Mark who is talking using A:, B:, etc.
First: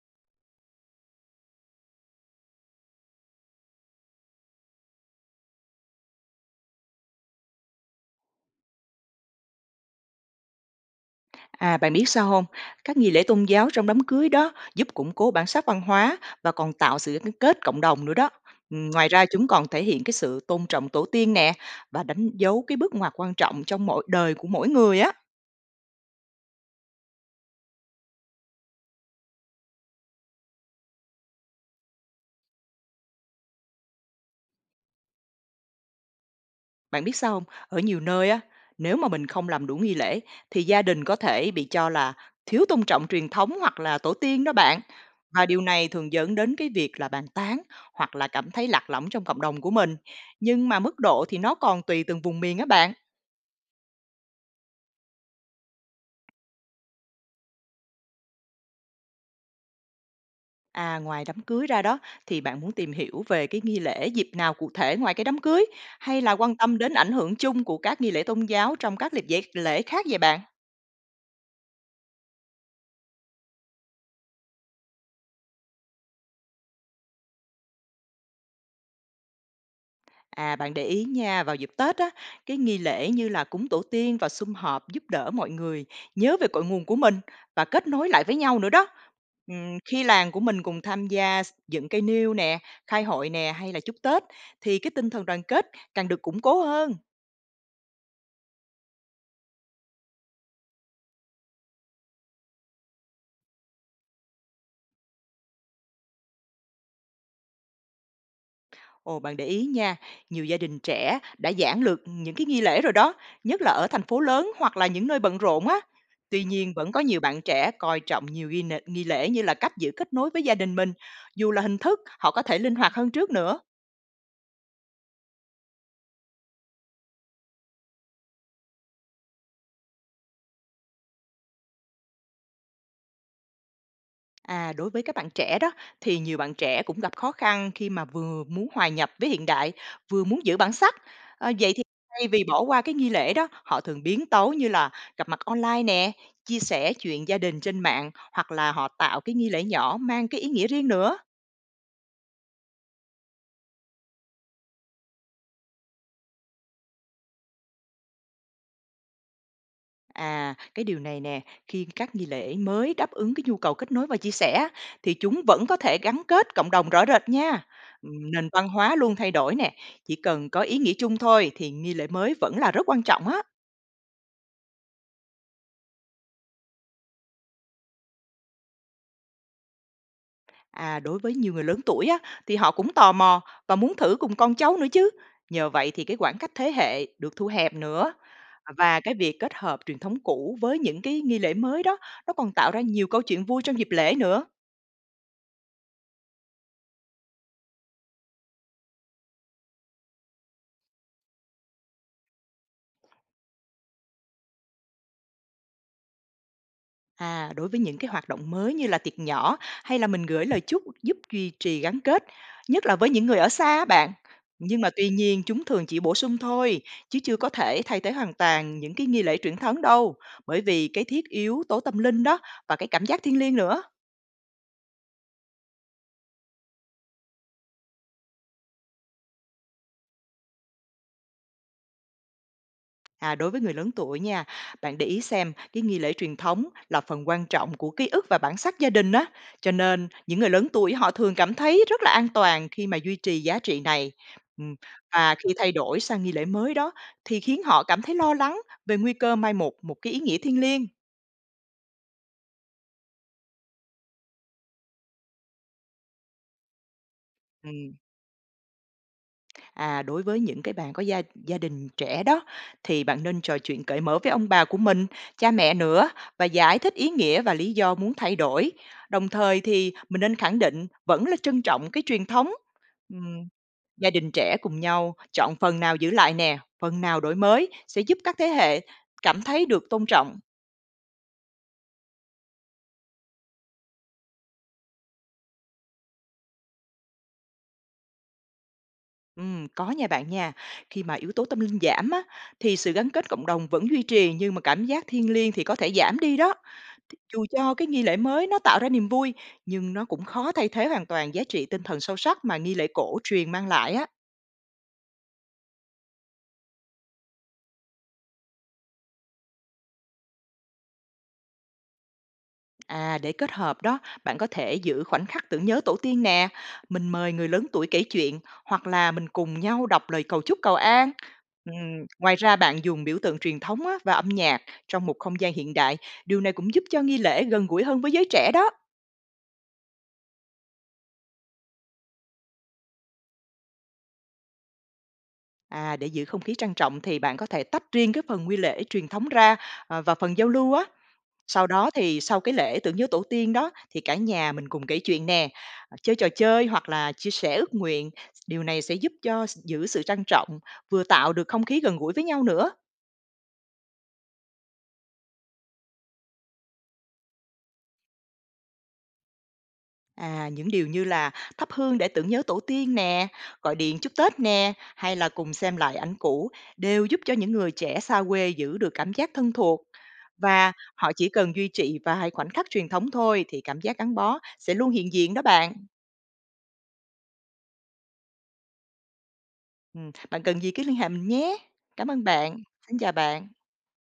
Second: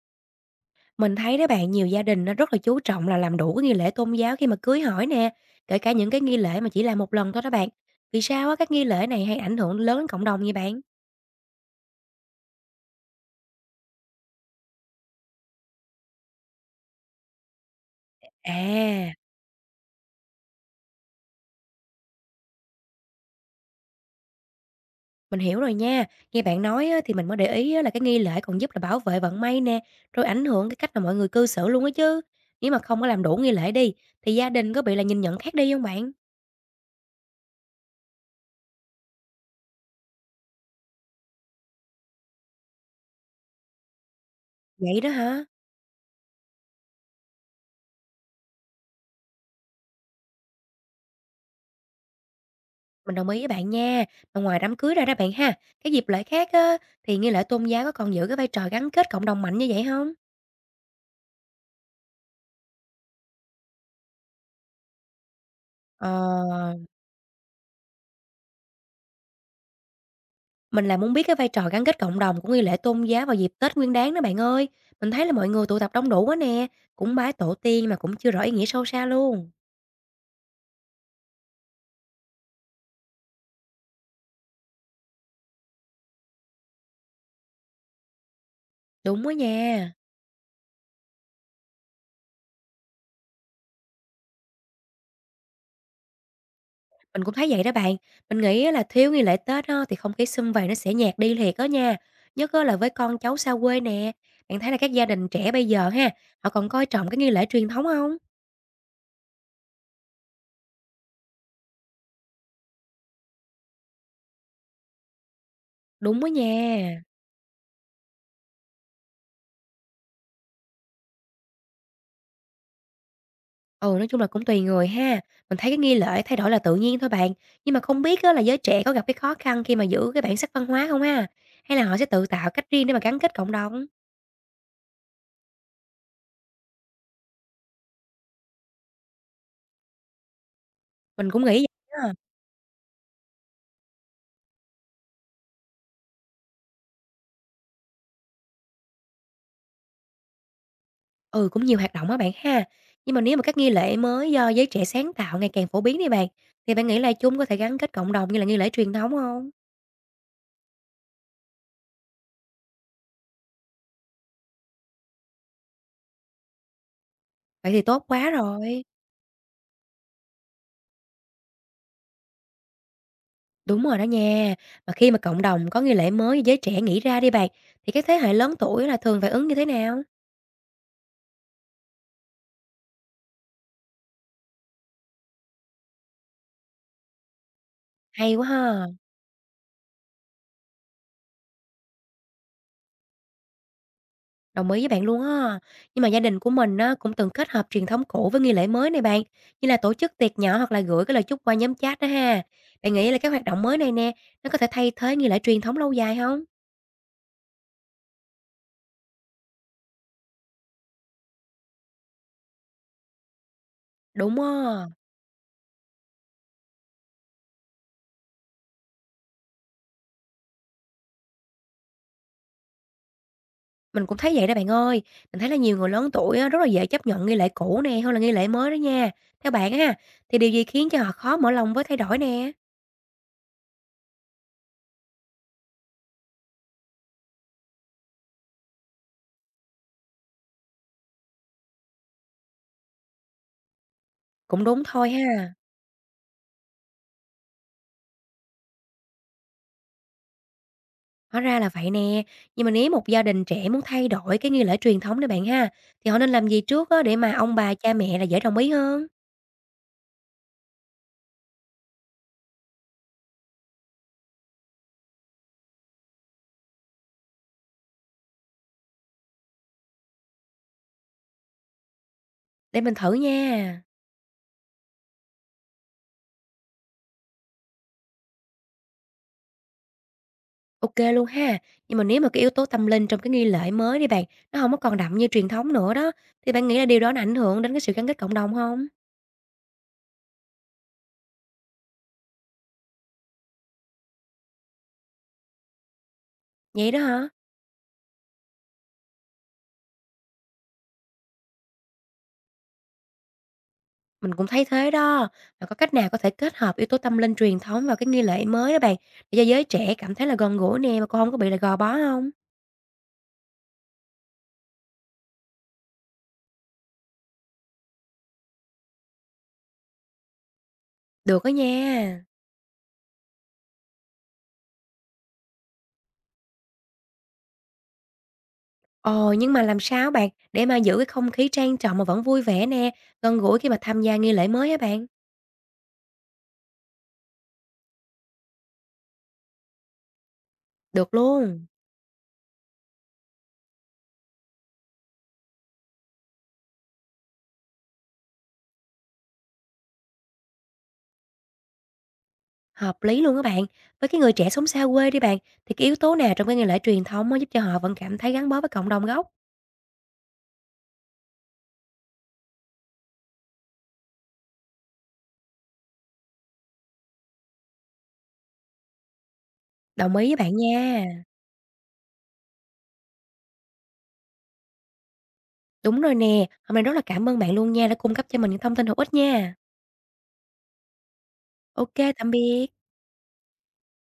A: Mình thấy đó bạn, nhiều gia đình nó rất là chú trọng là làm đủ cái nghi lễ tôn giáo khi mà cưới hỏi nè, kể cả những cái nghi lễ mà chỉ làm một lần thôi đó bạn. Vì sao á các nghi lễ này hay ảnh hưởng lớn đến cộng đồng vậy bạn?
B: À, bạn biết sao không? Các nghi lễ tôn giáo trong đám cưới đó giúp củng cố bản sắc văn hóa và còn tạo sự gắn kết cộng đồng nữa đó. Ngoài
A: À,
B: ra chúng còn thể hiện cái sự tôn trọng tổ tiên nè và đánh dấu cái bước ngoặt quan trọng trong mỗi đời của mỗi người á.
A: mình hiểu rồi nha. Nghe bạn nói á, thì mình mới để ý á, là cái nghi lễ còn giúp là bảo vệ vận may nè, rồi ảnh hưởng cái cách mà mọi người cư xử luôn á chứ. Nếu mà không có làm đủ nghi lễ đi, thì gia đình có bị là nhìn nhận khác đi không bạn?
B: Bạn biết sao không? Ở nhiều nơi á, nếu mà mình không làm đủ nghi lễ thì gia đình có thể bị cho là thiếu tôn trọng truyền thống hoặc là tổ tiên đó bạn.
A: Vậy đó hả?
B: Và điều này thường dẫn đến cái việc là bàn tán hoặc là cảm thấy lạc lõng trong cộng đồng của mình. Nhưng mà mức độ thì nó còn tùy từng vùng miền á bạn.
A: Mình đồng ý với bạn nha. Mà ngoài đám cưới ra đó bạn ha, cái dịp lễ khác á, thì nghi lễ tôn giáo có còn giữ cái vai trò gắn kết cộng đồng mạnh như vậy không?
B: À, ngoài đám cưới ra đó, thì bạn muốn tìm hiểu về cái nghi lễ dịp nào cụ thể ngoài cái đám cưới, hay là quan
A: Ờ,
B: tâm đến ảnh hưởng chung của các nghi lễ tôn giáo trong các dịp dễ lễ khác vậy bạn?
A: mình là muốn biết cái vai trò gắn kết cộng đồng của nghi lễ tôn giáo vào dịp Tết Nguyên đán đó bạn ơi. Mình thấy là mọi người tụ tập đông đủ quá nè, cũng bái tổ tiên mà cũng chưa rõ ý nghĩa sâu xa luôn.
B: À, bạn để ý nha, vào dịp Tết á, cái nghi lễ như là cúng tổ tiên và sum họp giúp đỡ mọi người nhớ về cội nguồn của mình và kết nối lại với nhau nữa đó.
A: Đúng á nha,
B: Khi làng của mình cùng tham gia dựng cây nêu nè, khai hội nè hay là chúc Tết thì cái tinh thần đoàn kết càng được củng cố hơn.
A: mình cũng thấy vậy đó bạn. Mình nghĩ á là thiếu nghi lễ Tết á, thì không khí sum vầy nó sẽ nhạt đi thiệt đó nha, nhất á là với con cháu xa quê nè. Bạn thấy là các gia đình trẻ bây giờ ha, họ còn coi trọng cái nghi lễ truyền thống không?
B: Ồ, bạn để ý nha, nhiều gia đình trẻ đã giản lược những cái nghi lễ rồi đó, nhất là ở thành phố lớn hoặc là những nơi bận rộn á.
A: Đúng á
B: Tuy nhiên vẫn có
A: nha.
B: nhiều bạn trẻ coi trọng nhiều nghi lễ như là cách giữ kết nối với gia đình mình, dù là hình thức họ có thể linh hoạt hơn trước nữa.
A: Ừ, nói chung là cũng tùy người ha. Mình thấy cái nghi lễ thay đổi là tự nhiên thôi bạn. Nhưng mà không biết á, là giới trẻ có gặp cái khó khăn khi mà giữ cái bản sắc văn hóa không ha? Hay là họ sẽ tự tạo cách riêng để mà gắn kết cộng đồng?
B: À, đối với các bạn trẻ đó thì nhiều bạn trẻ cũng gặp khó khăn khi mà vừa muốn hòa nhập với hiện đại, vừa muốn giữ bản sắc.
A: Mình cũng
B: Ờ,
A: nghĩ
B: vậy thì
A: vậy á.
B: thay vì bỏ qua cái nghi lễ đó, họ thường biến tấu như là gặp mặt online nè, chia sẻ chuyện gia đình trên mạng hoặc là họ tạo cái nghi lễ nhỏ mang cái ý nghĩa riêng nữa.
A: Ừ, cũng nhiều hoạt động á bạn ha. Nhưng mà nếu mà các nghi lễ mới do giới trẻ sáng tạo ngày càng phổ biến đi bạn, thì bạn nghĩ là chúng có thể gắn kết cộng đồng như là nghi lễ truyền thống không?
B: À, cái điều này nè, khi các nghi lễ mới đáp ứng cái nhu cầu kết nối và chia sẻ thì chúng vẫn có thể gắn kết cộng đồng rõ rệt nha.
A: Vậy thì tốt quá
B: Nền văn
A: rồi.
B: hóa luôn thay đổi nè, chỉ cần có ý nghĩa chung thôi thì nghi lễ mới vẫn là rất quan trọng á.
A: Đúng rồi đó nha. Mà khi mà cộng đồng có nghi lễ mới do giới trẻ nghĩ ra đi bạn, thì cái thế hệ lớn tuổi là thường phản ứng như thế nào?
B: À, đối với nhiều người lớn tuổi á, thì họ cũng tò mò và muốn thử cùng con cháu nữa chứ. Nhờ vậy thì cái khoảng cách thế hệ được thu hẹp nữa.
A: Hay quá ha,
B: Và cái việc kết hợp truyền thống cũ với những cái nghi lễ mới đó, nó còn tạo ra nhiều câu chuyện vui trong dịp lễ nữa.
A: đồng ý với bạn luôn á. Nhưng mà gia đình của mình á, cũng từng kết hợp truyền thống cũ với nghi lễ mới này bạn, như là tổ chức tiệc nhỏ hoặc là gửi cái lời chúc qua nhóm chat đó ha. Bạn nghĩ là cái hoạt động mới này nè, nó có thể thay thế nghi lễ truyền thống lâu dài không?
B: À, đối với những cái hoạt động mới như là tiệc nhỏ hay là mình gửi lời chúc giúp duy trì gắn kết, nhất là với những người ở xa bạn.
A: Đúng á,
B: Nhưng mà tuy nhiên chúng thường chỉ bổ sung thôi, chứ chưa có thể thay thế hoàn toàn những cái nghi lễ truyền thống đâu, bởi vì cái thiết yếu tố tâm linh đó và cái cảm giác thiêng liêng nữa.
A: mình cũng thấy vậy đó bạn ơi. Mình thấy là nhiều người lớn tuổi á, rất là dễ chấp nhận nghi lễ cũ nè hơn là nghi lễ mới đó nha. Theo bạn á, thì điều gì khiến cho họ khó mở lòng với thay đổi nè?
B: À, đối với người lớn tuổi nha, bạn để ý xem cái nghi lễ truyền thống là phần quan trọng của ký ức và bản sắc gia đình á, cho nên những người lớn tuổi họ thường cảm thấy rất là an toàn khi mà duy trì giá trị này.
A: Cũng
B: Ừm,
A: đúng thôi
B: Và khi
A: ha.
B: thay đổi sang nghi lễ mới đó thì khiến họ cảm thấy lo lắng về nguy cơ mai một một cái ý nghĩa thiêng liêng.
A: Hóa ra là vậy nè, nhưng mà nếu một gia đình trẻ muốn thay đổi cái nghi lễ truyền thống đó bạn ha, thì họ nên làm gì trước á để mà ông bà, cha
B: Ừm.
A: mẹ là dễ đồng ý hơn?
B: À, đối với những cái bạn có gia gia đình trẻ đó, thì bạn nên trò chuyện cởi mở với ông bà của mình, cha mẹ nữa và giải thích ý nghĩa và lý do muốn thay đổi. Đồng thời thì mình nên khẳng định vẫn là trân trọng cái truyền thống.
A: Để mình thử
B: Ừm,
A: nha.
B: Gia đình trẻ cùng nhau chọn phần nào giữ lại nè, phần nào đổi mới sẽ giúp các thế hệ cảm thấy được tôn trọng.
A: OK luôn ha. Nhưng mà nếu mà cái yếu tố tâm linh trong cái nghi lễ mới đi bạn, nó không có còn đậm như truyền thống nữa đó, thì bạn nghĩ là điều đó nó ảnh hưởng đến cái sự gắn kết cộng đồng không?
B: Có nha bạn nha. Khi mà yếu tố tâm linh giảm á, thì sự gắn kết cộng đồng vẫn duy trì nhưng mà cảm giác thiêng liêng thì có thể giảm đi đó.
A: Vậy đó
B: Thì
A: hả?
B: dù cho cái nghi lễ mới nó tạo ra niềm vui, nhưng nó cũng khó thay thế hoàn toàn giá trị tinh thần sâu sắc mà nghi lễ cổ truyền mang lại á.
A: Mình cũng thấy thế đó. Mà có cách nào có thể kết hợp yếu tố tâm linh truyền thống vào cái nghi lễ mới đó bạn, để cho giới trẻ cảm thấy là gần gũi nè mà cũng hông có bị là gò bó không?
B: À, để kết hợp đó, bạn có thể giữ khoảnh khắc tưởng nhớ tổ tiên nè, mình mời người lớn tuổi kể chuyện hoặc là mình cùng nhau đọc lời cầu chúc cầu an.
A: Được đó nha.
B: Ngoài ra bạn dùng biểu tượng truyền thống á, và âm nhạc trong một không gian hiện đại, điều này cũng giúp cho nghi lễ gần gũi hơn với giới trẻ đó.
A: Ờ, nhưng mà làm sao bạn để mà giữ cái không khí trang trọng mà vẫn vui vẻ nè, gần gũi khi mà tham gia nghi lễ mới á bạn?
B: À, để giữ không khí trang trọng thì bạn có thể tách riêng cái phần nghi lễ truyền thống ra à, và phần giao lưu á.
A: Được luôn,
B: Sau đó thì sau cái lễ tưởng nhớ tổ tiên đó, thì cả nhà mình cùng kể chuyện nè, ờ, chơi trò chơi hoặc là chia sẻ ước nguyện, điều này sẽ giúp cho giữ sự trang trọng, vừa tạo được không khí gần gũi với nhau nữa.
A: hợp lý luôn á bạn. Với cái người trẻ sống xa quê đi bạn, thì cái yếu tố nào trong cái nghi lễ truyền thống mới giúp cho họ vẫn cảm thấy gắn bó với cộng đồng gốc?
B: À, những điều như là thắp hương để tưởng nhớ tổ tiên nè, gọi điện chúc Tết nè, hay là cùng xem lại ảnh cũ đều giúp cho những người trẻ xa quê giữ được cảm giác thân thuộc.
A: Đồng ý với bạn
B: Và họ
A: nha.
B: chỉ cần duy trì vài khoảnh khắc truyền thống thôi thì cảm giác gắn bó sẽ luôn hiện diện đó bạn.
A: Đúng rồi nè, hôm nay rất là cảm ơn bạn luôn nha đã cung cấp cho mình những thông tin hữu ích nha.
B: Bạn cần gì cứ liên hệ mình nhé.
A: OK,
B: Cảm ơn
A: tạm
B: bạn.
A: biệt.
B: Xin chào bạn.